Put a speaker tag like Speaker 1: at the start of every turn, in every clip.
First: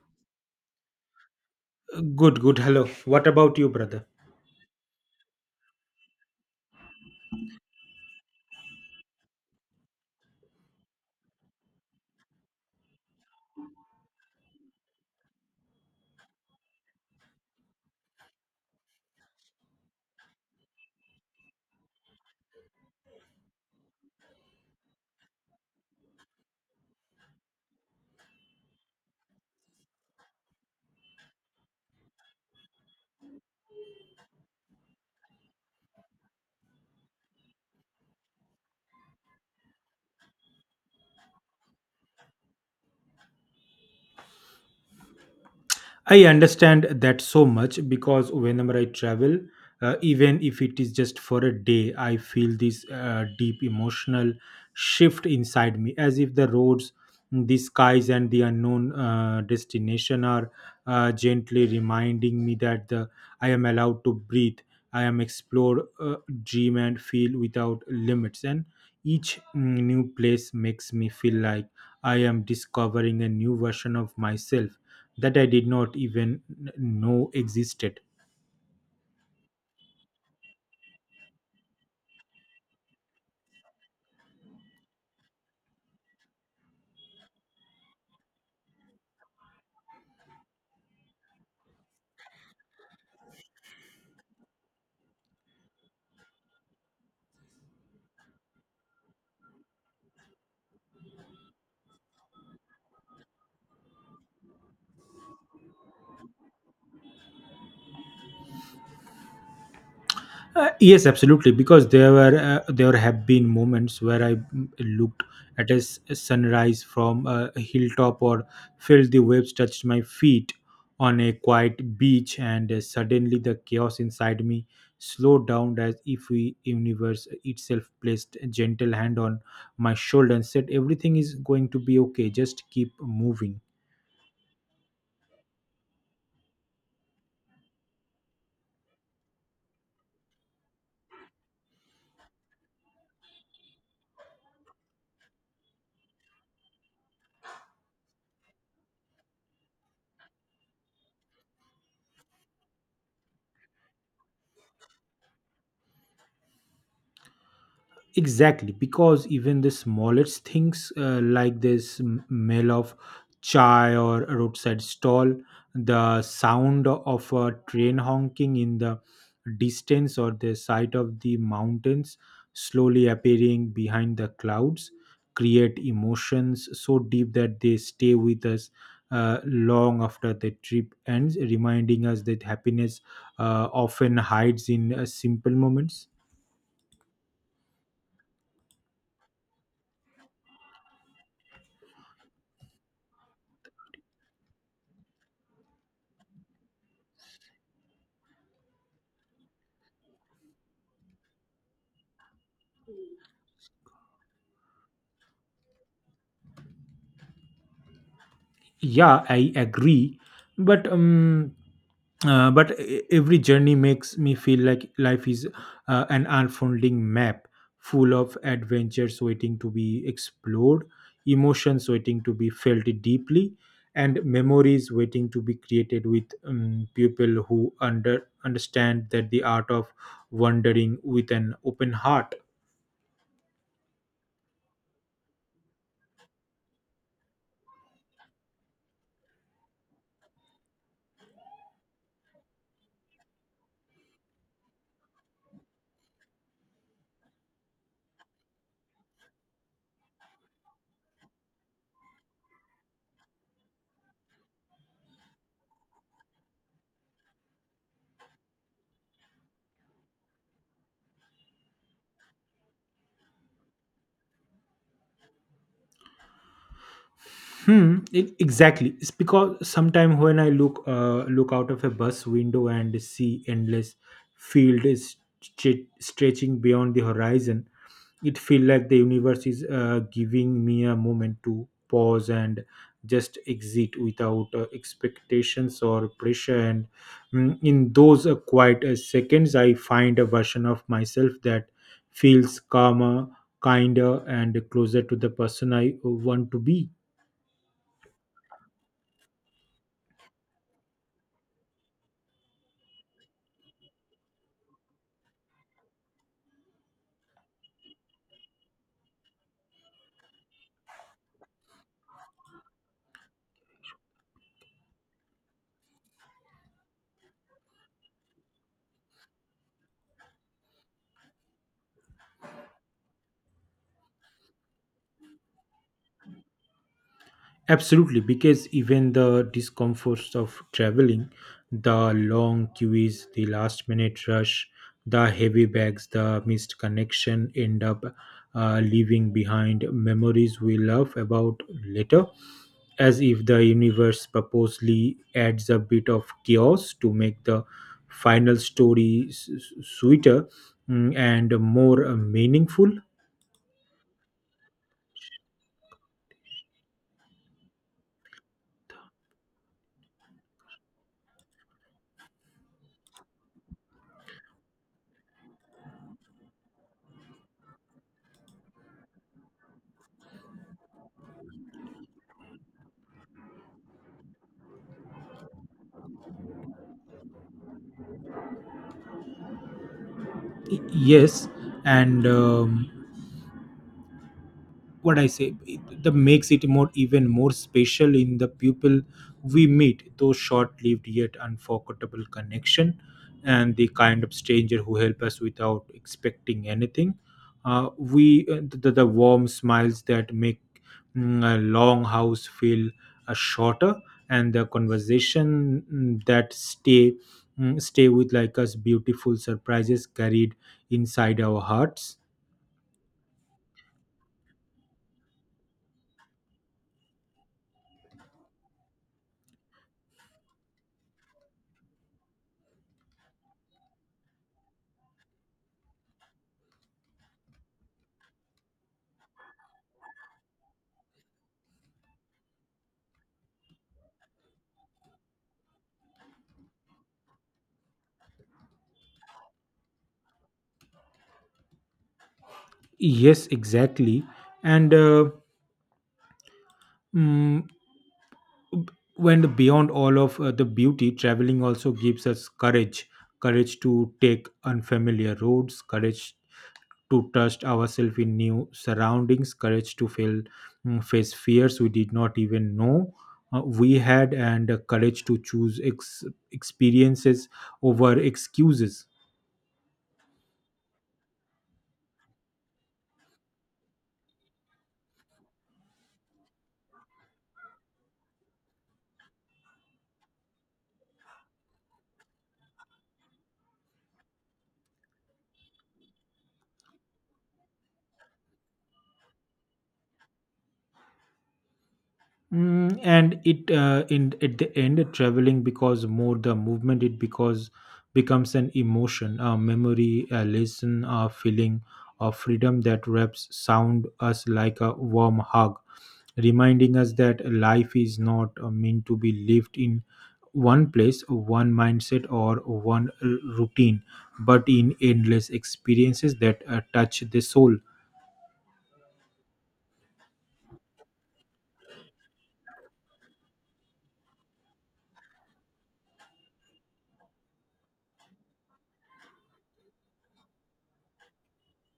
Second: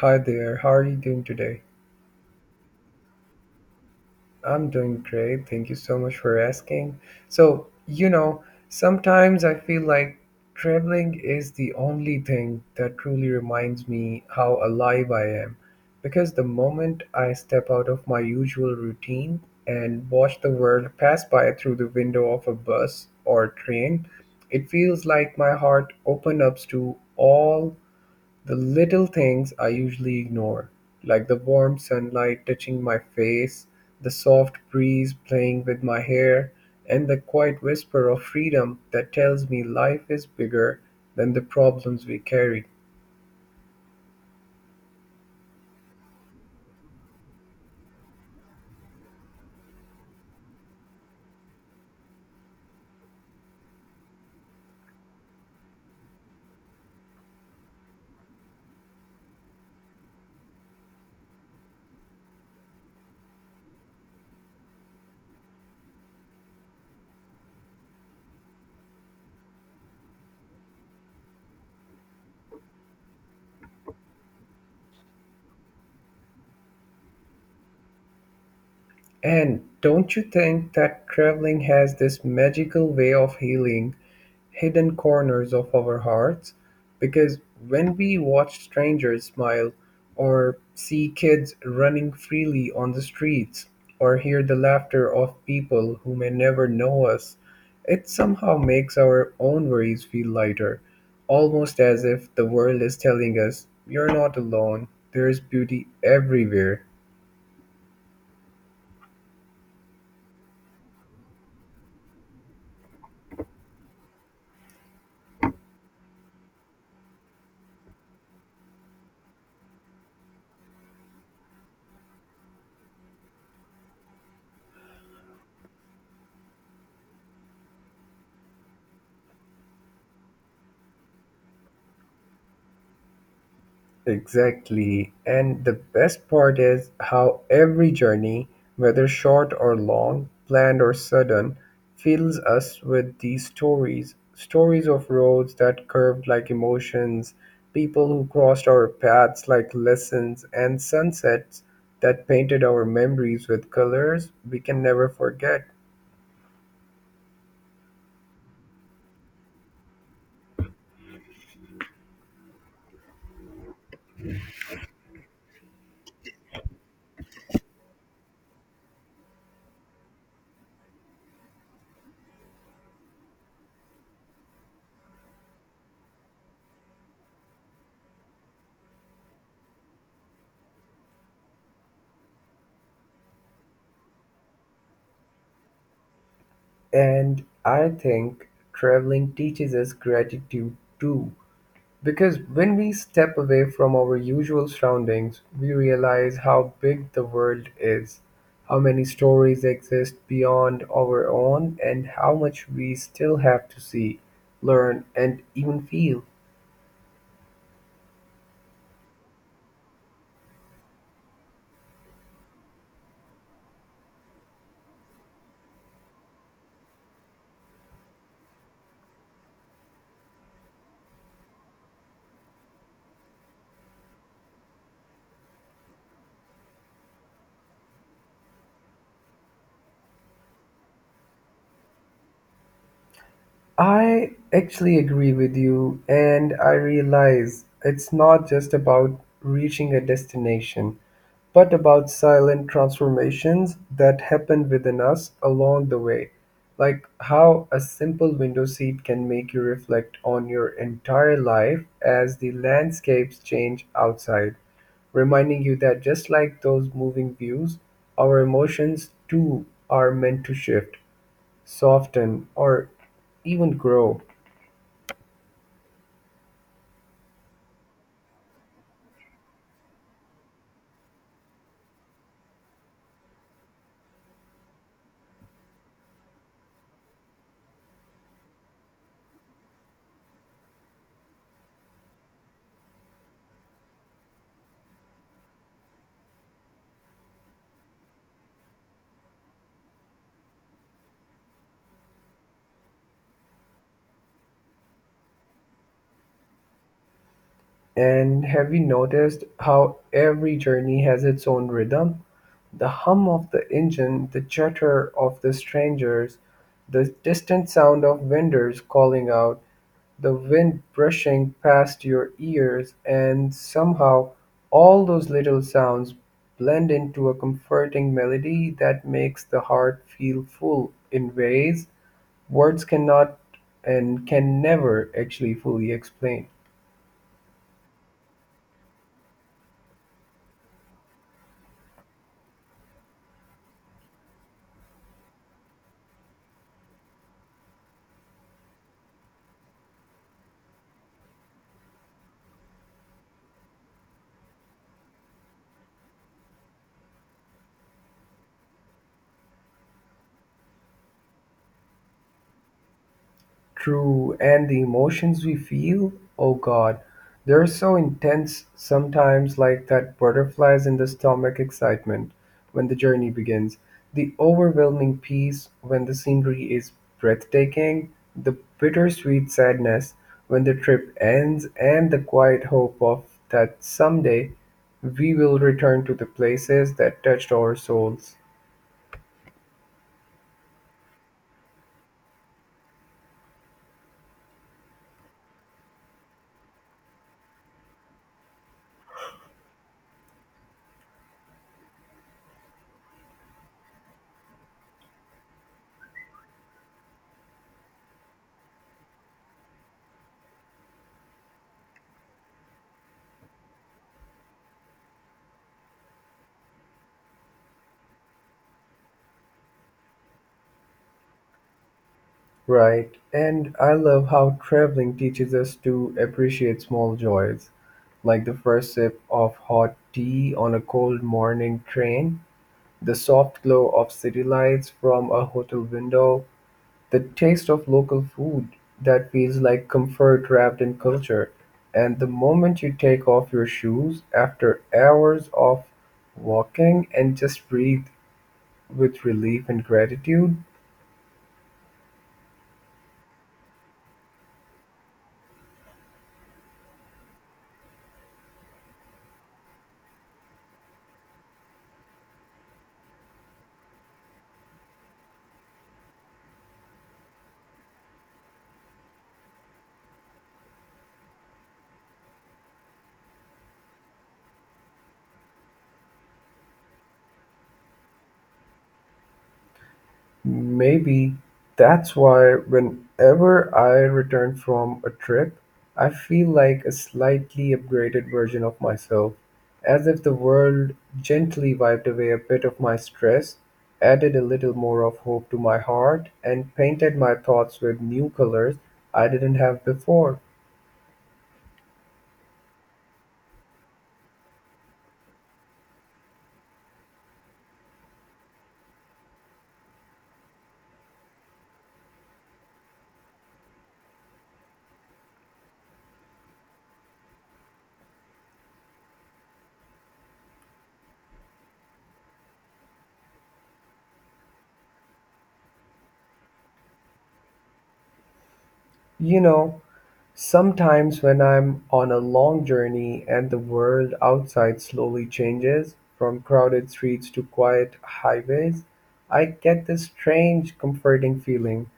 Speaker 1: Hi there, how are you doing today?
Speaker 2: Good, good. Hello. What about you, brother?
Speaker 1: I'm doing great. Thank you so much for asking. So, sometimes I feel like traveling is the only thing that truly reminds me how alive I am. Because the moment I step out of my usual routine and watch the world pass by through the window of a bus or train, it feels like my heart opens up to all the little things I usually ignore, like the warm sunlight touching my face, the soft breeze playing with my hair, and the quiet whisper of freedom that tells me life is bigger than the problems we carry.
Speaker 2: I understand that so much because whenever I travel, even if it is just for a day, I feel this deep emotional shift inside me, as if the roads, the skies, and the unknown destination are gently reminding me that I am allowed to breathe. I am explore, dream, and feel without limits. And each new place makes me feel like I am discovering a new version of myself that I did not even know existed.
Speaker 1: And don't you think that traveling has this magical way of healing hidden corners of our hearts, because when we watch strangers smile, or see kids running freely on the streets, or hear the laughter of people who may never know us, it somehow makes our own worries feel lighter, almost as if the world is telling us, "You're not alone, there's beauty everywhere."
Speaker 2: Yes, absolutely. Because there have been moments where I looked at a sunrise from a hilltop or felt the waves touched my feet on a quiet beach, and suddenly the chaos inside me slowed down as if the universe itself placed a gentle hand on my shoulder and said, "Everything is going to be okay. Just keep moving."
Speaker 1: Exactly. And the best part is how every journey, whether short or long, planned or sudden, fills us with these stories of roads that curved like emotions, people who crossed our paths like lessons, and sunsets that painted our memories with colors we can never forget.
Speaker 2: Exactly, because even the smallest things like this smell of chai or a roadside stall, the sound of a train honking in the distance, or the sight of the mountains slowly appearing behind the clouds, create emotions so deep that they stay with us long after the trip ends, reminding us that happiness often hides in simple moments.
Speaker 1: And I think traveling teaches us gratitude too. Because when we step away from our usual surroundings, we realize how big the world is, how many stories exist beyond our own, and how much we still have to see, learn, and even feel.
Speaker 2: Yeah, I agree, but um but every journey makes me feel like life is an unfolding map full of adventures waiting to be explored, emotions waiting to be felt deeply, and memories waiting to be created with people who understand that the art of wandering with an open heart.
Speaker 1: I actually agree with you, and I realize it's not just about reaching a destination, but about silent transformations that happen within us along the way. Like how a simple window seat can make you reflect on your entire life as the landscapes change outside, reminding you that just like those moving views, our emotions too are meant to shift, soften, or even grow.
Speaker 2: Hmm. Exactly. It's because sometimes when I look out of a bus window and see endless field is stretching beyond the horizon, it feels like the universe is giving me a moment to pause and just exit without expectations or pressure. And in those quiet seconds, I find a version of myself that feels calmer, kinder, and closer to the person I want to be.
Speaker 1: And have you noticed how every journey has its own rhythm? The hum of the engine, the chatter of the strangers, the distant sound of vendors calling out, the wind brushing past your ears, and somehow all those little sounds blend into a comforting melody that makes the heart feel full in ways words cannot and can never actually fully explain.
Speaker 2: Absolutely, because even the discomforts of traveling, the long queues, the last minute rush, the heavy bags, the missed connection end up leaving behind memories we love about later, as if the universe purposely adds a bit of chaos to make the final story sweeter and more meaningful.
Speaker 1: True, and the emotions we feel, oh God, they're so intense sometimes, like that butterflies in the stomach excitement when the journey begins, the overwhelming peace when the scenery is breathtaking, the bittersweet sadness when the trip ends, and the quiet hope of that someday we will return to the places that touched our souls.
Speaker 2: Yes, and what I say that makes it more even more special in the people we meet, those short-lived yet unforgettable connection and the kind of stranger who help us without expecting anything. The warm smiles that make a long house feel shorter, and the conversation that stay with like us beautiful surprises carried inside our hearts.
Speaker 1: Right, and I love how traveling teaches us to appreciate small joys, like the first sip of hot tea on a cold morning train, the soft glow of city lights from a hotel window, the taste of local food that feels like comfort wrapped in culture, and the moment you take off your shoes after hours of walking and just breathe with relief and gratitude.
Speaker 2: Yes, exactly, and Mm, b- when beyond all of the beauty, traveling also gives us courage, courage to take unfamiliar roads, courage to trust ourselves in new surroundings, courage to fail, face fears we did not even know we had, and courage to choose experiences over excuses.
Speaker 1: Maybe that's why whenever I return from a trip, I feel like a slightly upgraded version of myself, as if the world gently wiped away a bit of my stress, added a little more of hope to my heart, and painted my thoughts with new colors I didn't have before.
Speaker 2: And it in at the end traveling because more the movement it because becomes an emotion, a memory, a lesson, a feeling of freedom that wraps sound us like a warm hug, reminding us that life is not meant to be lived in one place, one mindset, or one routine, but in endless experiences that touch the soul.
Speaker 1: You know, sometimes when I'm on a long journey and the world outside slowly changes from crowded streets to quiet highways, I get this strange, comforting feeling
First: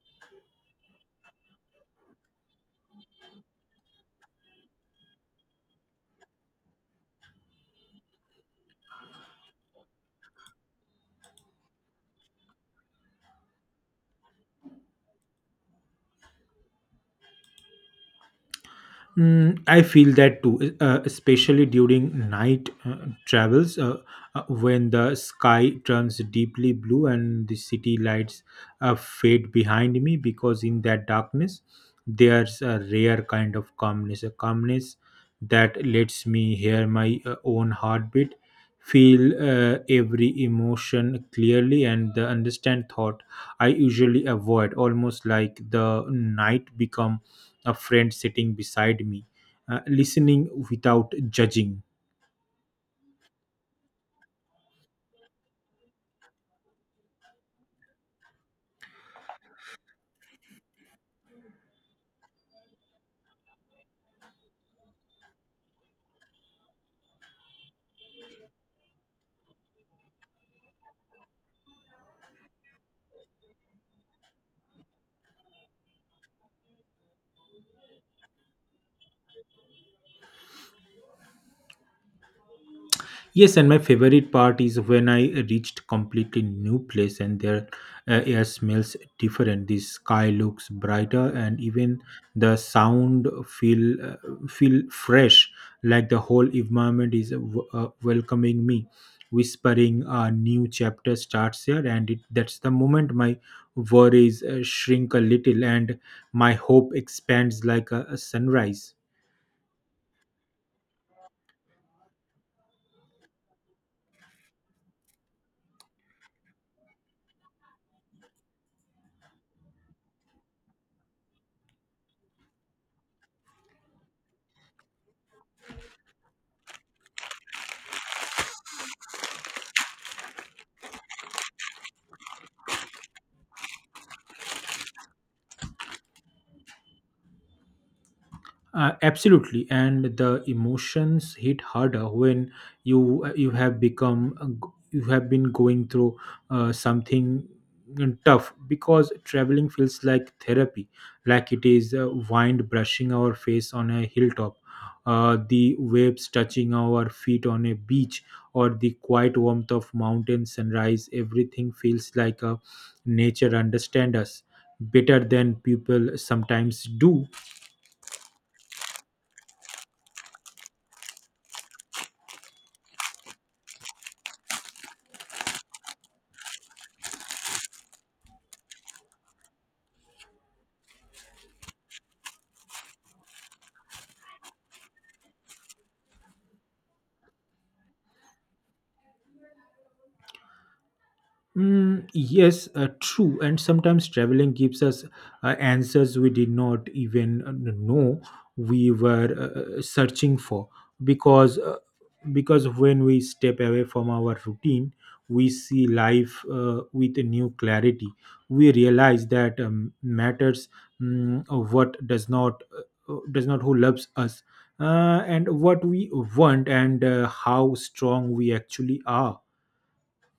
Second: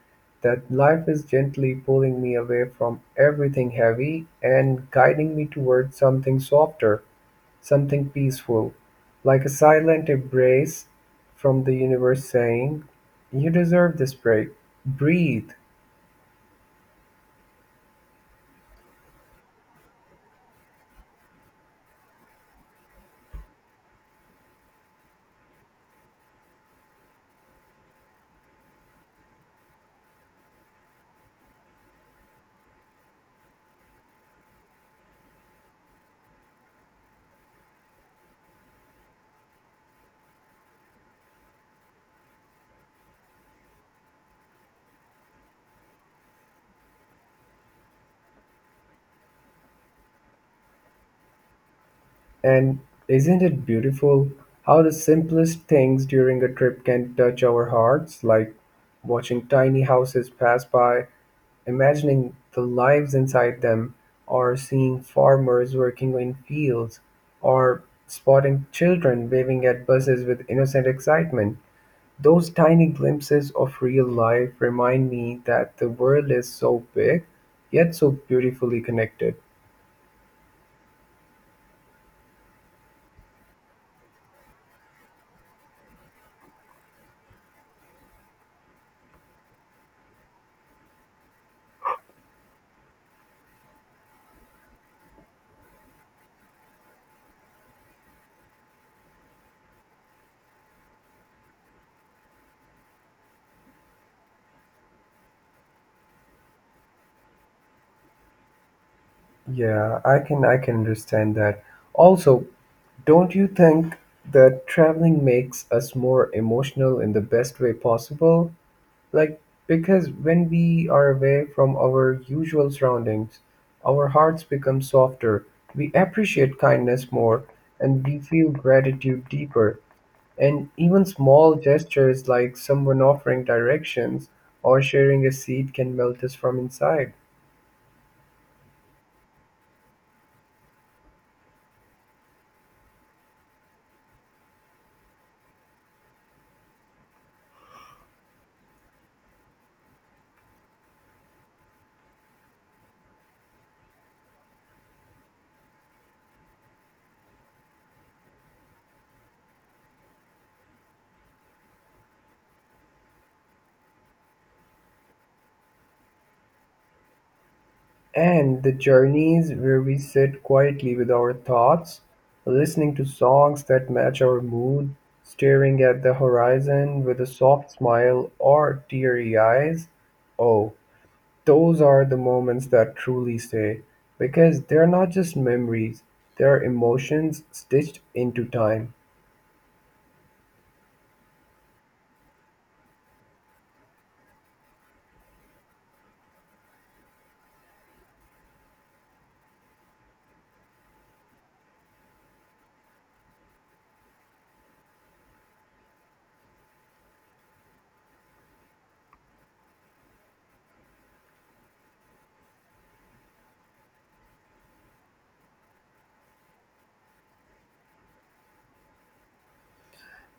Speaker 1: that life is gently pulling me away from everything heavy and guiding me toward something softer, something peaceful, like a silent embrace from the universe saying, "You deserve this break. Breathe."
Speaker 2: I feel that too, especially during night travels when the sky turns deeply blue and the city lights fade behind me because in that darkness there's a rare kind of calmness, a calmness that lets me hear my own heartbeat, feel every emotion clearly, and understand thought I usually avoid, almost like the night become a friend sitting beside me, listening without judging.
Speaker 1: And isn't it beautiful how the simplest things during a trip can touch our hearts, like watching tiny houses pass by, imagining the lives inside them, or seeing farmers working in fields, or spotting children waving at buses with innocent excitement? Those tiny glimpses of real life remind me that the world is so big, yet so beautifully connected.
Speaker 2: Yes, and my favorite part is when I reached completely new place and their air smells different. The sky looks brighter, and even the sound feel fresh. Like the whole environment is welcoming me, whispering a new chapter starts here, and it, that's the moment my worries shrink a little and my hope expands like a sunrise.
Speaker 1: Yeah, I can understand that. Also, don't you think that traveling makes us more emotional in the best way possible? Like, because when we are away from our usual surroundings, our hearts become softer, we appreciate kindness more, and we feel gratitude deeper. And even small gestures like someone offering directions or sharing a seat can melt us from inside.
Speaker 2: Absolutely, and the emotions hit harder when you have become you have been going through something tough because traveling feels like therapy, like it is wind brushing our face on a hilltop, the waves touching our feet on a beach, or the quiet warmth of mountain sunrise. Everything feels like a nature understand us better than people sometimes do.
Speaker 1: And the journeys where we sit quietly with our thoughts, listening to songs that match our mood, staring at the horizon with a soft smile or teary eyes. Oh, those are the moments that truly stay because they're not just memories, they're emotions stitched into time.
Speaker 2: Yes, true. And sometimes traveling gives us answers we did not even know we were searching for. Because uh, because when we step away from our routine, we see life with a new clarity. We realize that matters of what does not, does not who loves us, and what we want, and how strong we actually are.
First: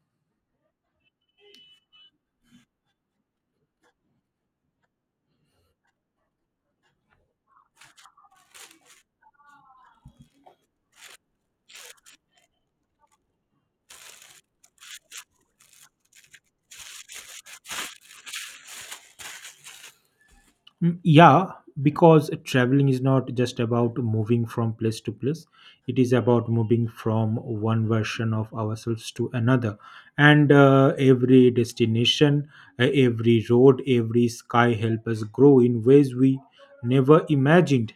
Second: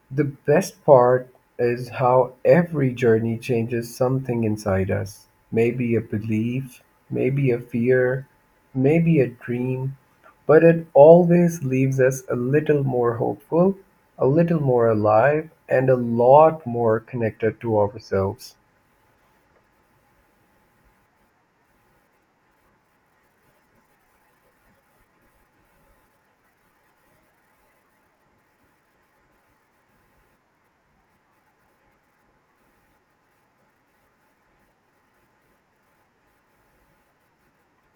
Speaker 1: The best part is how every journey changes something inside us. Maybe a belief, maybe a fear, maybe a dream, but it always leaves us a little more hopeful, a little more alive, and a lot more connected to ourselves.
Speaker 2: Yeah, because traveling is not just about moving from place to place. It is about moving from one version of ourselves to another. And every destination, every road, every sky help us grow in ways we never imagined.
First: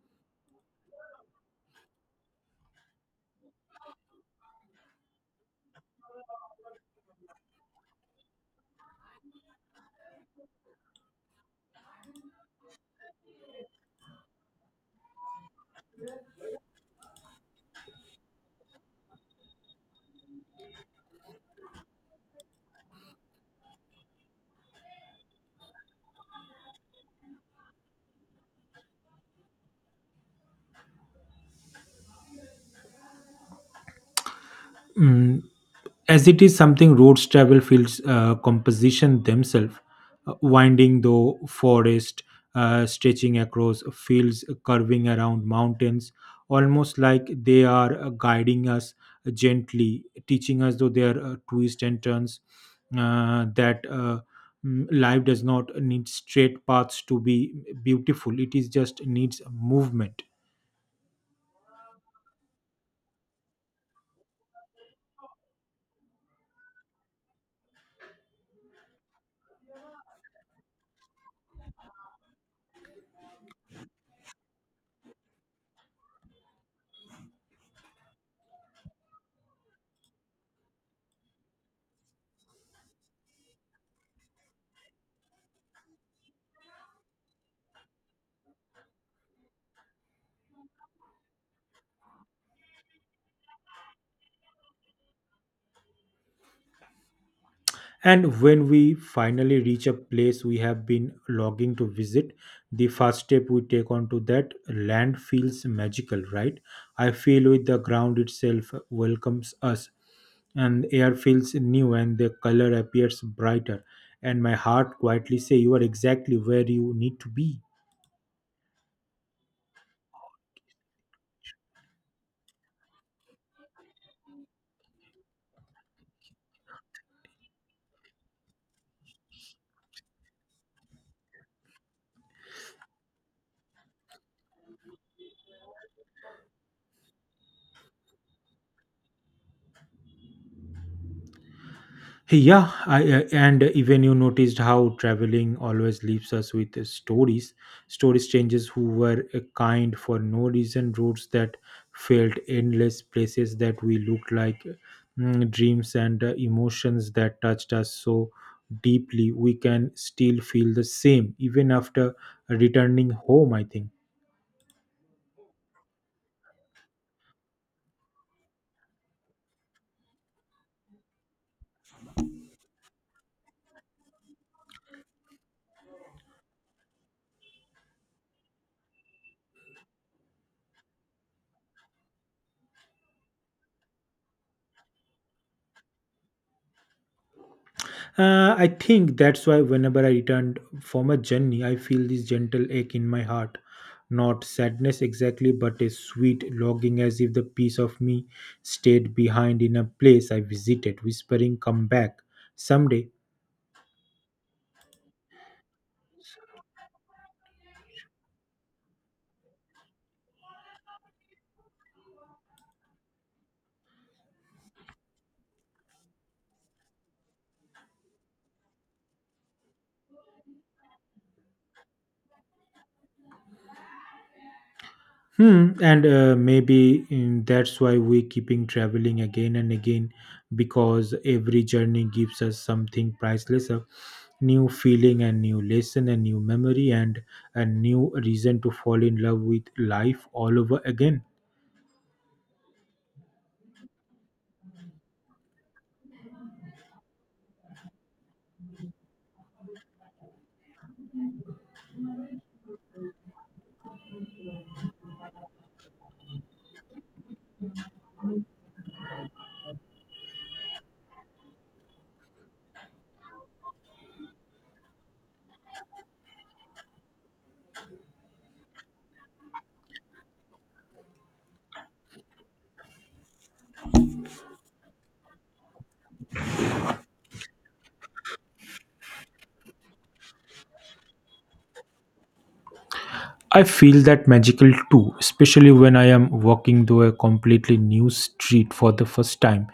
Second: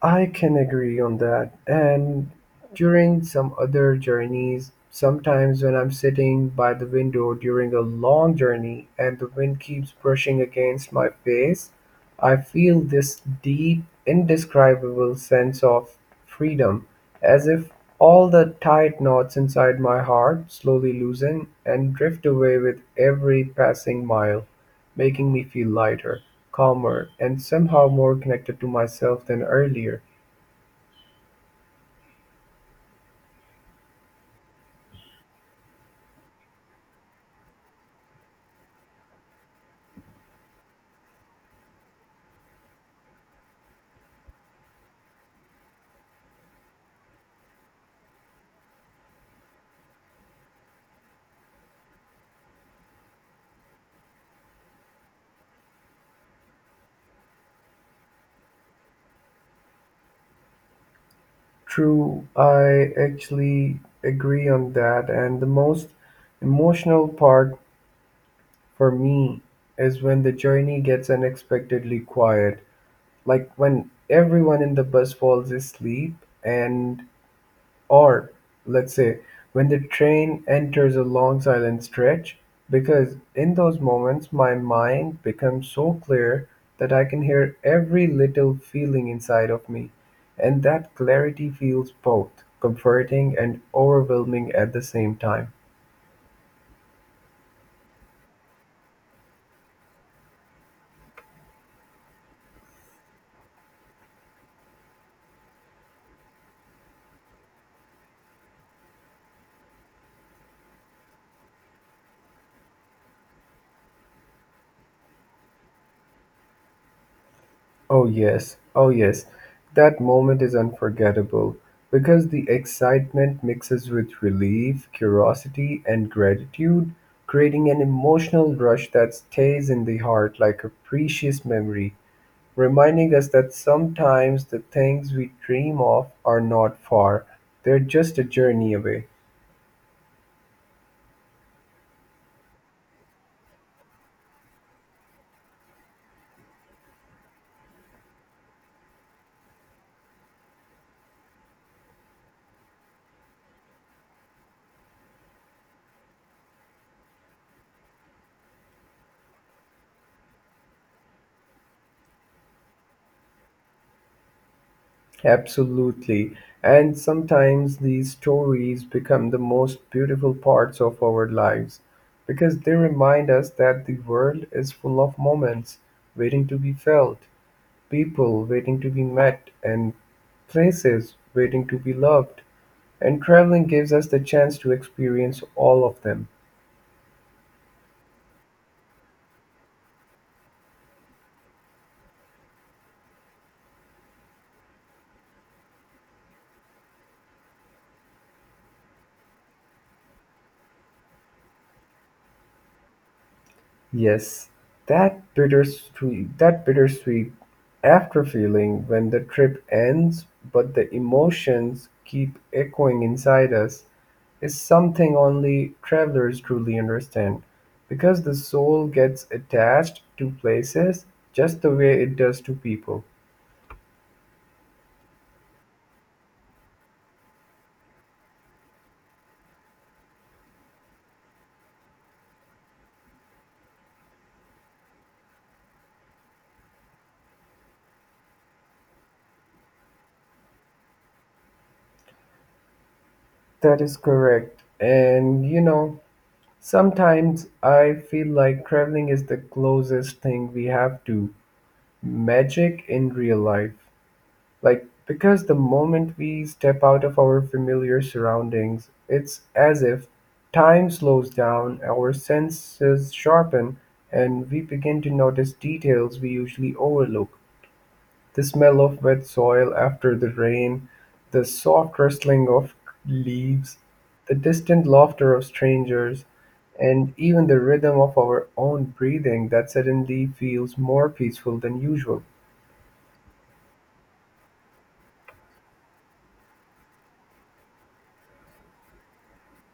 Speaker 1: I can agree on that. And during some other journeys, sometimes when I'm sitting by the window during a long journey and the wind keeps brushing against my face, I feel this deep, indescribable sense of freedom, as if all the tight knots inside my heart slowly loosen and drift away with every passing mile, making me feel lighter, calmer, and somehow more connected to myself than earlier.
Speaker 2: Mm, as it is something roads travel feels composition themselves, winding though forest, stretching across fields, curving around mountains, almost like they are guiding us, gently teaching us though their twists and turns, uh, that uh, life does not need straight paths to be beautiful, it is just needs movement.
Speaker 1: True, I actually agree on that. And the most emotional part for me is when the journey gets unexpectedly quiet, like when everyone in the bus falls asleep and, or, let's say, when the train enters a long silent stretch, because in those moments my mind becomes so clear that I can hear every little feeling inside of me, and that clarity feels both comforting and overwhelming at the same time.
Speaker 2: And when we finally reach a place we have been longing to visit, the first step we take onto that land feels magical, right? I feel with the ground itself welcomes us, and air feels new, and the color appears brighter. And my heart quietly say, "You are exactly where you need to be."
Speaker 1: Oh, yes, oh, yes. That moment is unforgettable because the excitement mixes with relief, curiosity, and gratitude, creating an emotional rush that stays in the heart like a precious memory, reminding us that sometimes the things we dream of are not far, they're just a journey away.
Speaker 2: Hey, yeah, and even you noticed how traveling always leaves us with stories. Story strangers who were kind for no reason, roads that felt endless, places that we looked like dreams, and emotions that touched us so deeply. We can still feel the same even after returning home, I think.
Speaker 1: Absolutely. And sometimes these stories become the most beautiful parts of our lives because they remind us that the world is full of moments waiting to be felt, people waiting to be met, and places waiting to be loved. And traveling gives us the chance to experience all of them.
Speaker 2: I think that's why whenever I returned from a journey, I feel this gentle ache in my heart. Not sadness exactly, but a sweet longing as if the piece of me stayed behind in a place I visited, whispering, Come back someday.
Speaker 1: Yes, that bittersweet after feeling when the trip ends, but the emotions keep echoing inside us, is something only travelers truly understand. Because the soul gets attached to places just the way it does to people.
Speaker 2: Hmm, and maybe that's why we keeping traveling again and again, because every journey gives us something priceless, a new feeling, a new lesson, a new memory, and a new reason to fall in love with life all over again.
Speaker 1: That is correct. And you know, sometimes I feel like traveling is the closest thing we have to magic in real life. Like, because the moment we step out of our familiar surroundings, it's as if time slows down, our senses sharpen, and we begin to notice details we usually overlook. The smell of wet soil after the rain, the soft rustling of leaves, the distant laughter of strangers, and even the rhythm of our own breathing that suddenly feels more peaceful than usual.
Speaker 2: I feel that magical too, especially when I am walking through a completely new street for the first time,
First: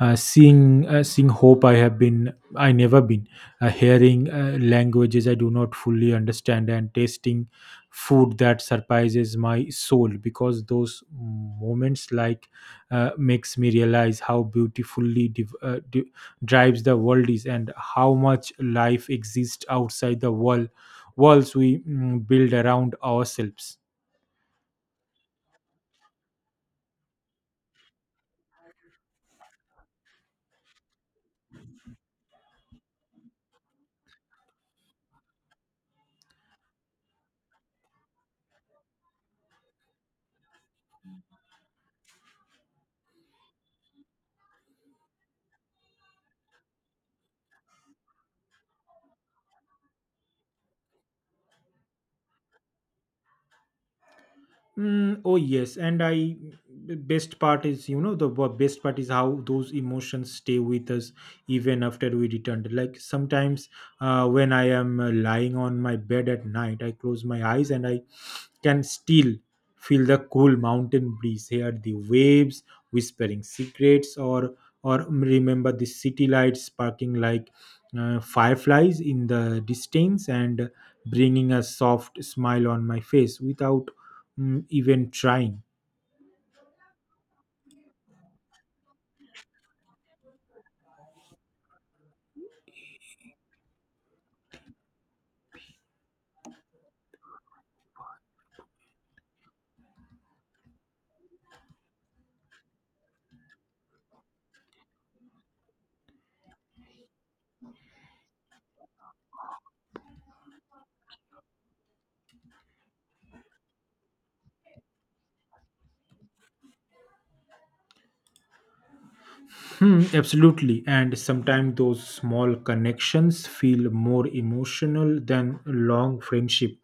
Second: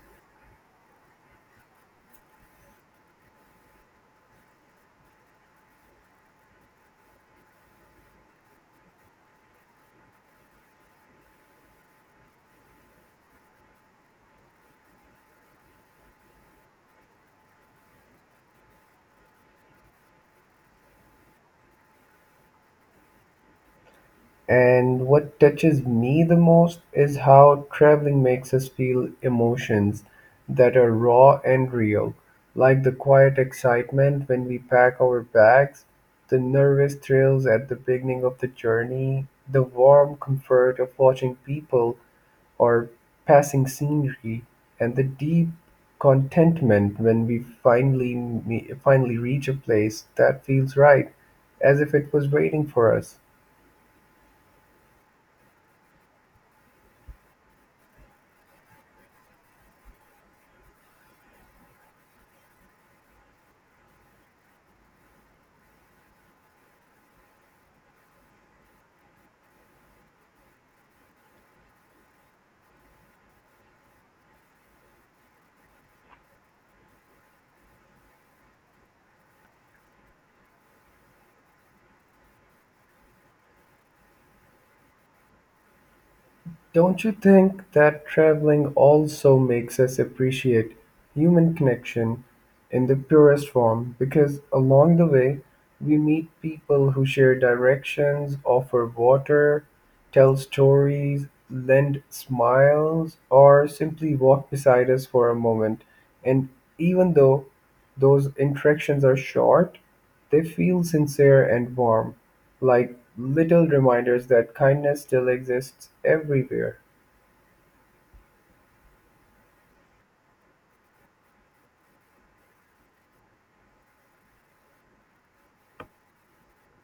Speaker 2: seeing hope I have been I never been, hearing languages I do not fully understand, and tasting food that surprises my soul. Because those moments like makes me realize how beautifully drives the world is, and how much life exists outside the walls we build around ourselves.
Speaker 1: And what touches me the most is how traveling makes us feel emotions that are raw and real, like the quiet excitement when we pack our bags, the nervous thrills at the beginning of the journey, the warm comfort of watching people or passing scenery, and the deep contentment when we finally reach a place that feels right, as if it was waiting for us.
Speaker 2: Oh yes, and I best part is you know the wo- best part is how those emotions stay with us even after we returned. Like sometimes when I am lying on my bed at night, I close my eyes and I can still feel the cool mountain breeze, hear the waves whispering secrets, or remember the city lights sparkling like fireflies in the distance and bringing a soft smile on my face without even trying.
Speaker 1: Don't you think that traveling also makes us appreciate human connection in the purest form? Because along the way, we meet people who share directions, offer water, tell stories, lend smiles, or simply walk beside us for a moment. And even though those interactions are short, they feel sincere and warm. Like little reminders that kindness still exists everywhere.
Speaker 2: Hmm, absolutely. And sometimes those small connections feel more emotional than long friendship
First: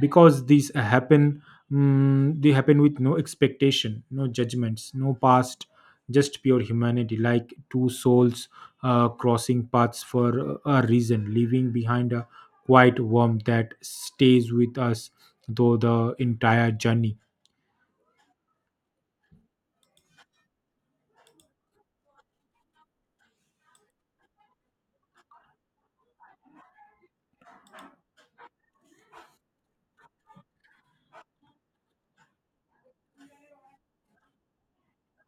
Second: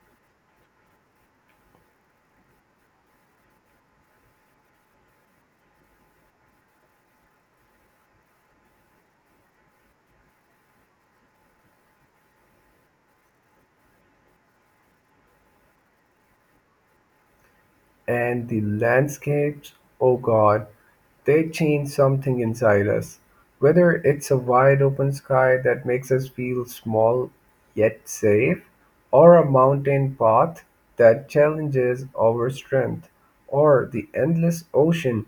Speaker 2: because these happen. They happen with no expectation, no judgments, no past, just pure humanity, like two souls crossing paths for a reason, leaving behind a quiet warmth that stays with us through the entire journey.
Speaker 1: And the landscapes, oh God, they change something inside us. Whether it's a wide open sky that makes us feel small yet safe, or a mountain path that challenges our strength, or the endless ocean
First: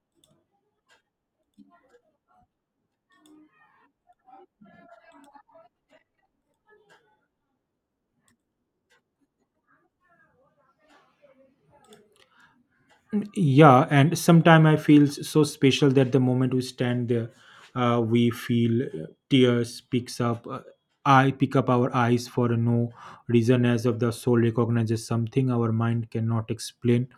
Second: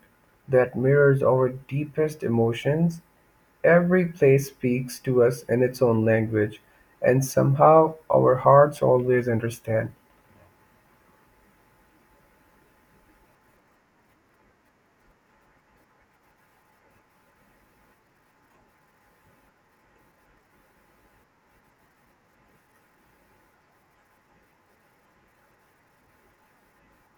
Speaker 1: that mirrors our deepest emotions, every place speaks to us in its own language, and somehow our hearts always understand.
Speaker 2: Yeah, and sometimes I feel so special that the moment we stand there, we feel tears picks up I pick up our eyes for no reason as of the soul recognizes something our mind cannot explain.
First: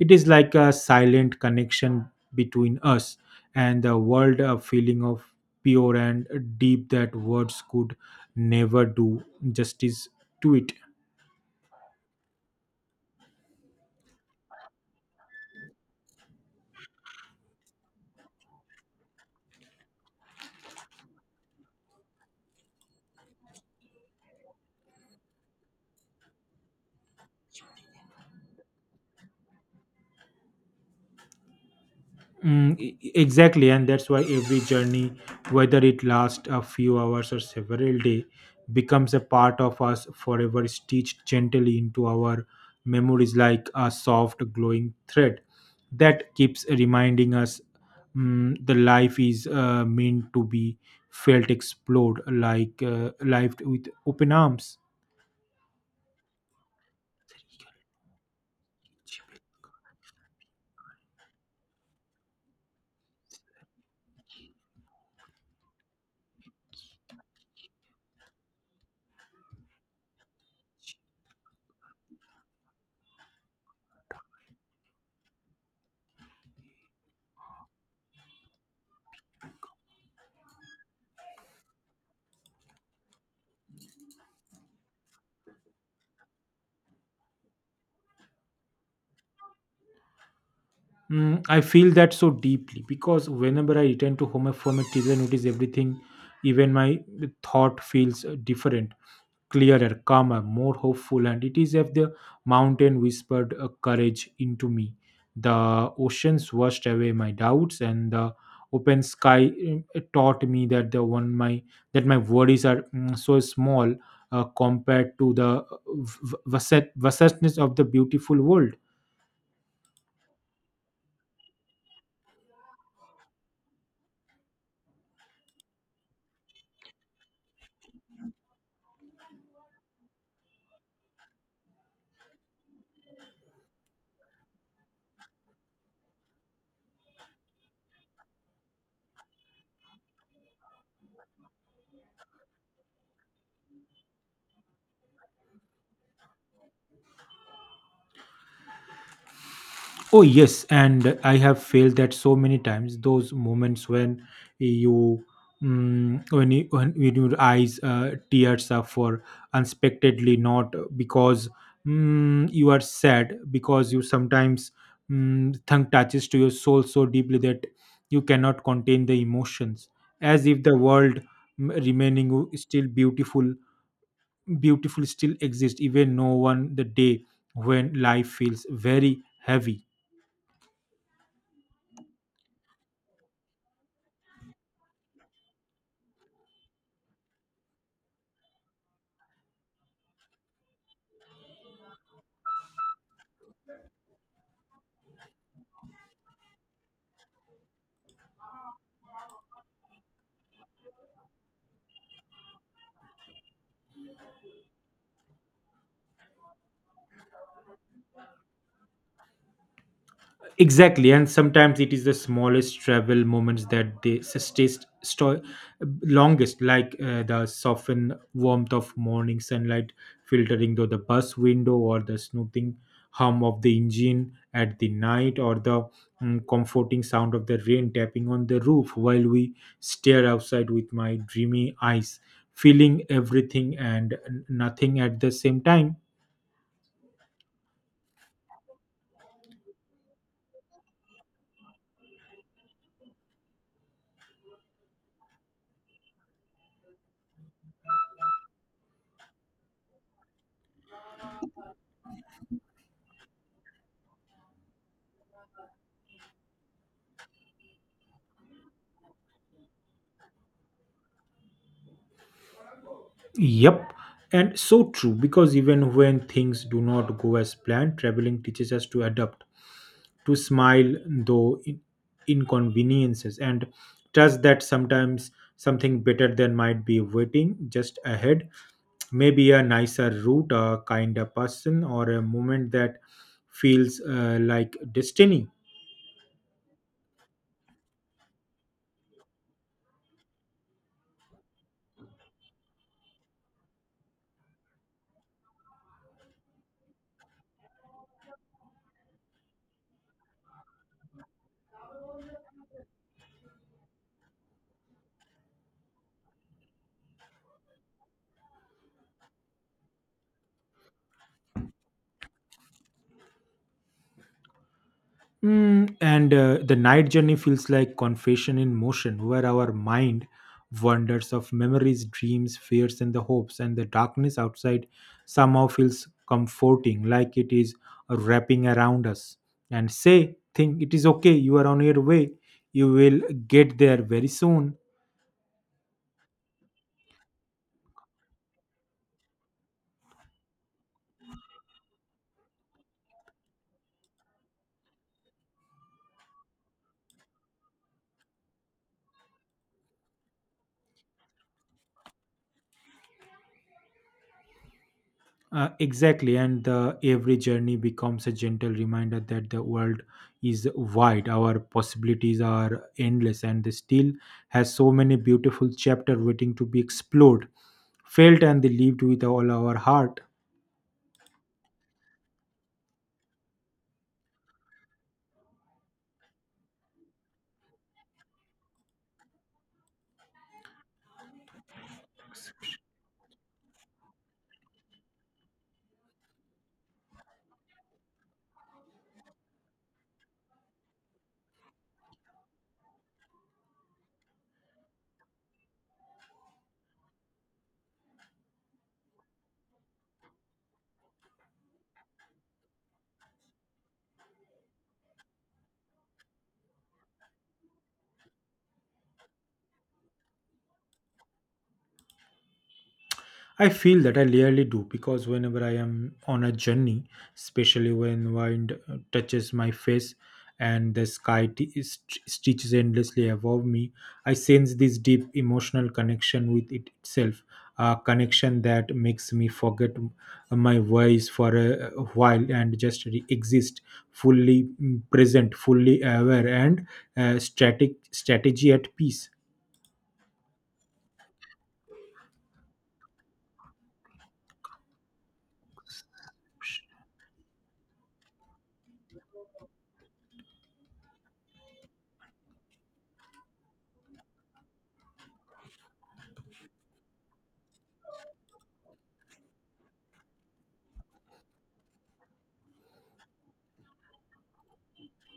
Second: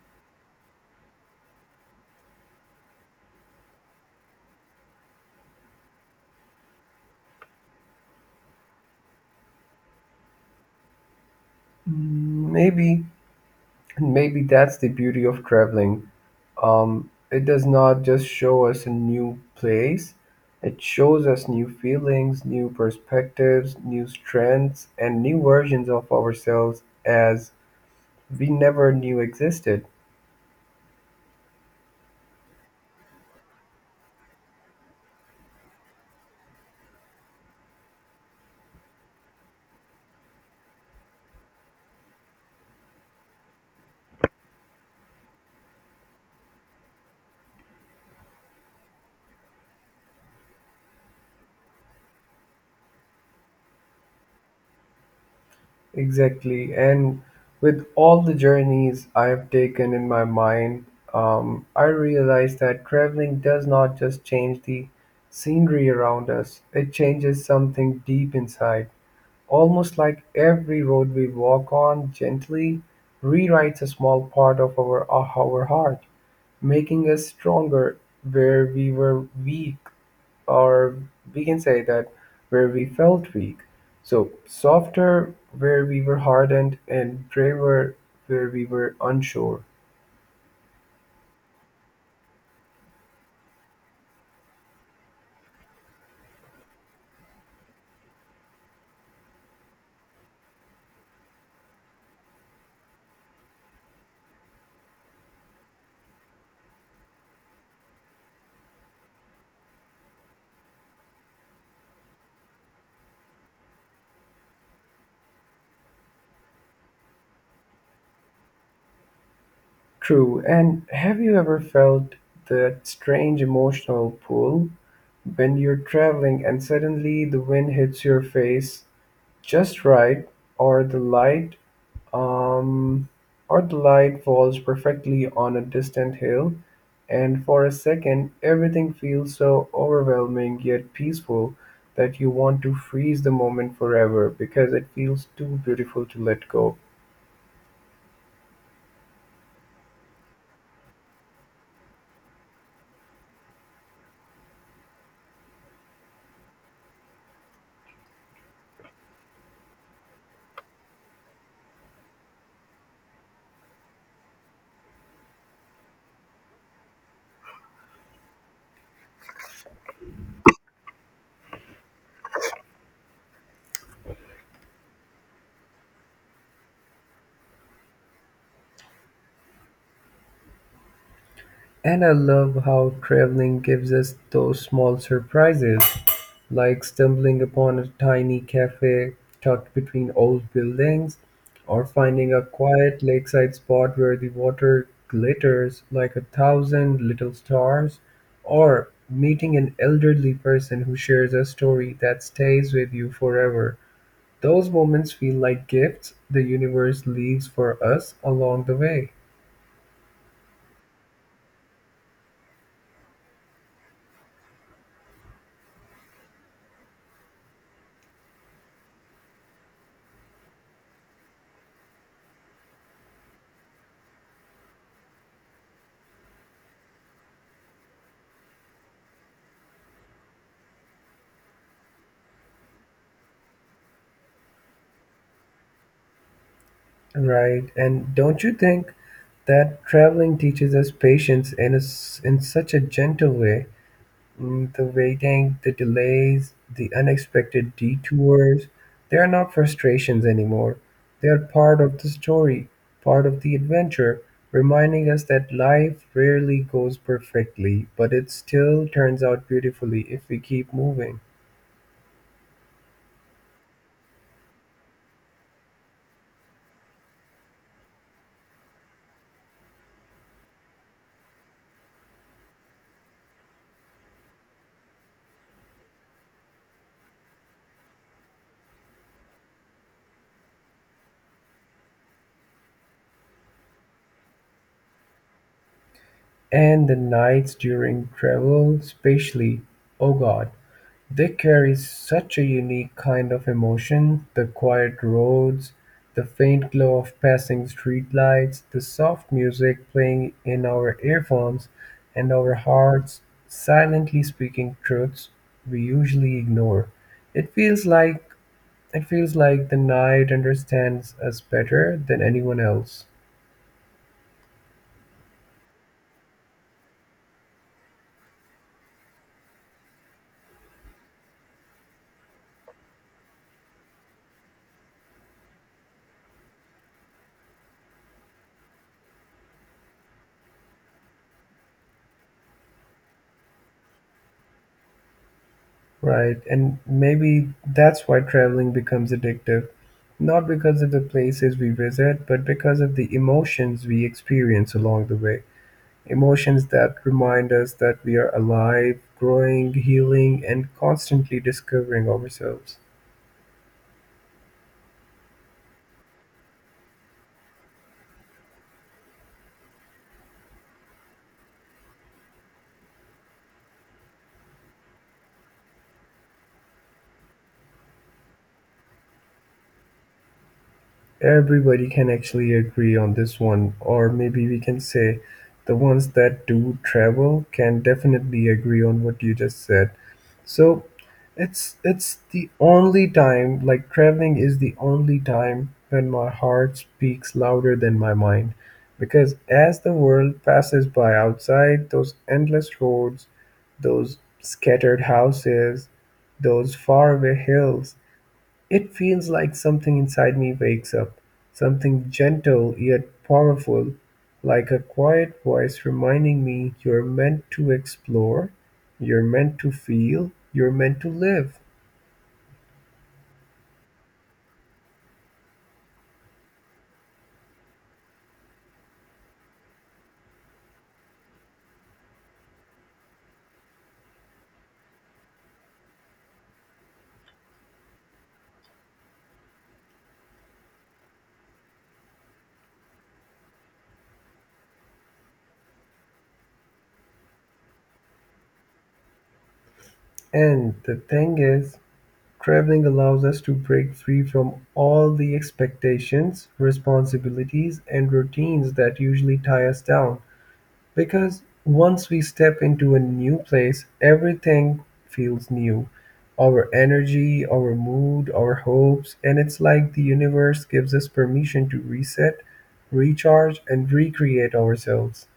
Speaker 2: It is like a silent connection between us and the world, a feeling of pure and deep that words could never do justice to it.
Speaker 1: Mm, Maybe, maybe, that's the beauty of traveling. It does not just show us a new place, it shows us new feelings, new perspectives, new strengths, and new versions of ourselves as we never knew existed.
Speaker 2: Exactly, and that's why every journey, whether it lasts a few hours or several days, becomes a part of us forever, stitched gently into our memories like a soft, glowing thread that keeps reminding us the life is meant to be felt, explored, like life with open arms.
Speaker 1: Exactly. And with all the journeys I have taken in my mind, I realize that traveling does not just change the scenery around us, it changes something deep inside. Almost like every road we walk on gently rewrites a small part of of our heart, making us stronger where we were weak, or we can say that where we felt weak. So, softer where we were hardened, and braver where we were unsure.
Speaker 2: Mm, I feel that so deeply because whenever I return to home from a trip, I notice everything, even my thought feels different, clearer, calmer, more hopeful. And it is if the mountain whispered courage into me, the oceans washed away my doubts, and the open sky taught me that the one my that my worries are so small compared to the vastness of the beautiful world.
Speaker 1: True. And have you ever felt that strange emotional pull when you're traveling and suddenly the wind hits your face just right, or the light, Um, Artelight falls perfectly on a distant hill, and for a second everything feels so overwhelming yet peaceful that you want to freeze the moment forever because it feels too beautiful to let go.
Speaker 2: Oh, yes. And I have failed that so many times. Those moments when you, mm when, you, when your eyes tears up for unexpectedly, not because you are sad, because you sometimes tongue touches to your soul so deeply that you cannot contain the emotions, as if the world remaining you still beautiful, beautiful still exists, even no one the day when life feels very heavy.
Speaker 1: And I love how traveling gives us those small surprises, like stumbling upon a tiny cafe tucked between old buildings, or finding a quiet lakeside spot where the water glitters like a thousand little stars, or meeting an elderly person who shares a story that stays with you forever. Those moments feel like gifts the universe leaves for us along the way.
Speaker 2: Exactly, and sometimes it is the smallest travel moments that they stay sto- longest, like the soften warmth of morning sunlight filtering through the bus window, or the soothing hum of the engine at the night, or the comforting sound of the rain tapping on the roof while we stare outside with my dreamy eyes, feeling everything and nothing at the same time.
Speaker 1: Right. And don't you think that traveling teaches us patience in a s in such a gentle way? The waiting, the delays, the unexpected detours, they are not frustrations anymore. They are part of the story, part of the adventure, reminding us that life rarely goes perfectly, but it still turns out beautifully if we keep moving.
Speaker 2: Yep, and so true, because even when things do not go as planned, traveling teaches us to adapt, to smile though inconveniences, and trust that sometimes something better than might be waiting just ahead. Maybe a nicer route, a kinder person, or a moment that feels like destiny.
Speaker 1: And the nights during travel, especially, oh God, they carry such a unique kind of emotion, the quiet roads, the faint glow of passing streetlights, the soft music playing in our earphones, and our hearts silently speaking truths we usually ignore. It feels like it feels like the night understands us better than anyone else.
Speaker 2: Mm, and the night journey feels like confession in motion, where our mind wanders of memories, dreams, fears, and the hopes, and the darkness outside somehow feels comforting, like it is wrapping around us. And say, think it is okay, you are on your way, you will get there very soon.
Speaker 1: Right, and maybe that's why traveling becomes addictive. Not because of the places we visit, but because of the emotions we experience along the way. Emotions that remind us that we are alive, growing, healing, and constantly discovering ourselves.
Speaker 2: Exactly, and the, every journey becomes a gentle reminder that the world is wide, our possibilities are endless, and the still has so many beautiful chapters waiting to be explored, felt, and lived with all our heart.
Speaker 1: Everybody can actually agree on this one, or maybe we can say the ones that do travel can definitely agree on what you just said. So it's the only time, like, traveling is the only time when my heart speaks louder than my mind, because as the world passes by outside those endless roads, those scattered houses, those faraway hills, it feels like something inside me wakes up, something gentle yet powerful, like a quiet voice reminding me, you're meant to explore, you're meant to feel, you're meant to live.
Speaker 2: I feel that I rarely do, because whenever I am on a journey, especially when wind touches my face and the sky stretches endlessly above me, I sense this deep emotional connection with it itself, a connection that makes me forget my voice for a while and just exist fully, present, fully aware, and static strategy at peace.
Speaker 1: And the thing is, traveling allows us to break free from all the expectations, responsibilities, and routines that usually tie us down. Because once we step into a new place, everything feels new. Our energy, our mood, our hopes, and it's like the universe gives us permission to reset, recharge, and recreate ourselves.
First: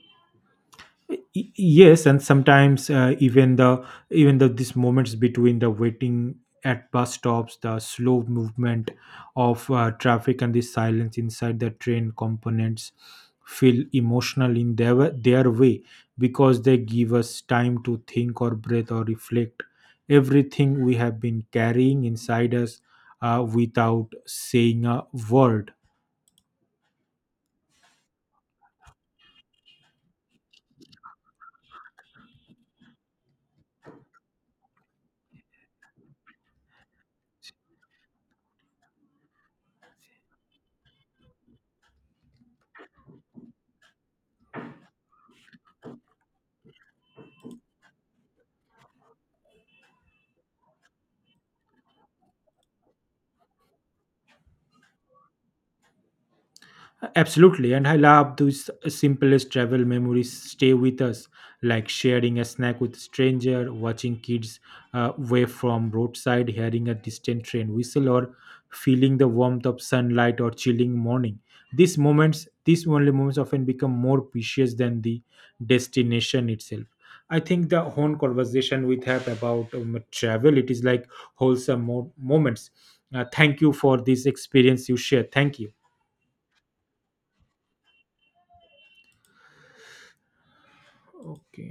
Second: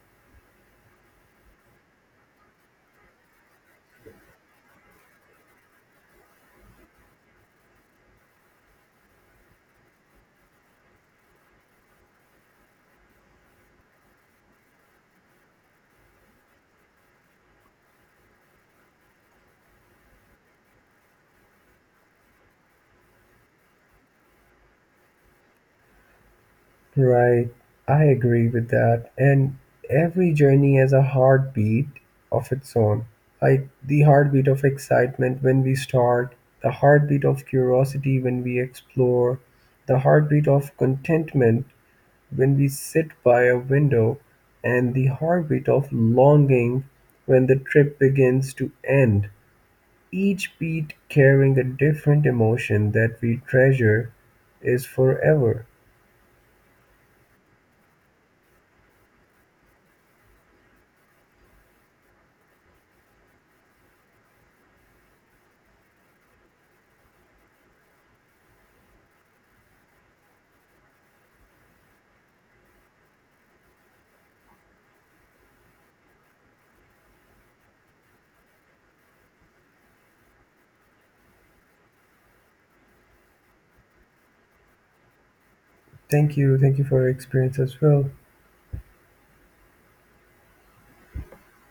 Speaker 2: Yes, and sometimes even the these moments between the waiting at bus stops, the slow movement of traffic, and the silence inside the train components feel emotional in their way, because they give us time to think or breathe or reflect everything we have been carrying inside us without saying a word.
Speaker 1: Right, I agree with that. And every journey has a heartbeat of its own. Like the heartbeat of excitement when we start, the heartbeat of curiosity when we explore, the heartbeat of contentment when we sit by a window, and the heartbeat of longing when the trip begins to end, each beat carrying a different emotion that we treasure is forever.
Speaker 2: Absolutely, and I love those simplest travel memories stay with us, like sharing a snack with stranger, watching kids wave from roadside, hearing a distant train whistle, or feeling the warmth of sunlight or chilling morning. These moments, these only moments, often become more precious than the destination itself. I think the whole conversation we have about travel, it is like wholesome moments. Thank you for this experience you share. Thank you.
Speaker 1: Thank you. Thank you for your experience as well.
Speaker 2: Okay.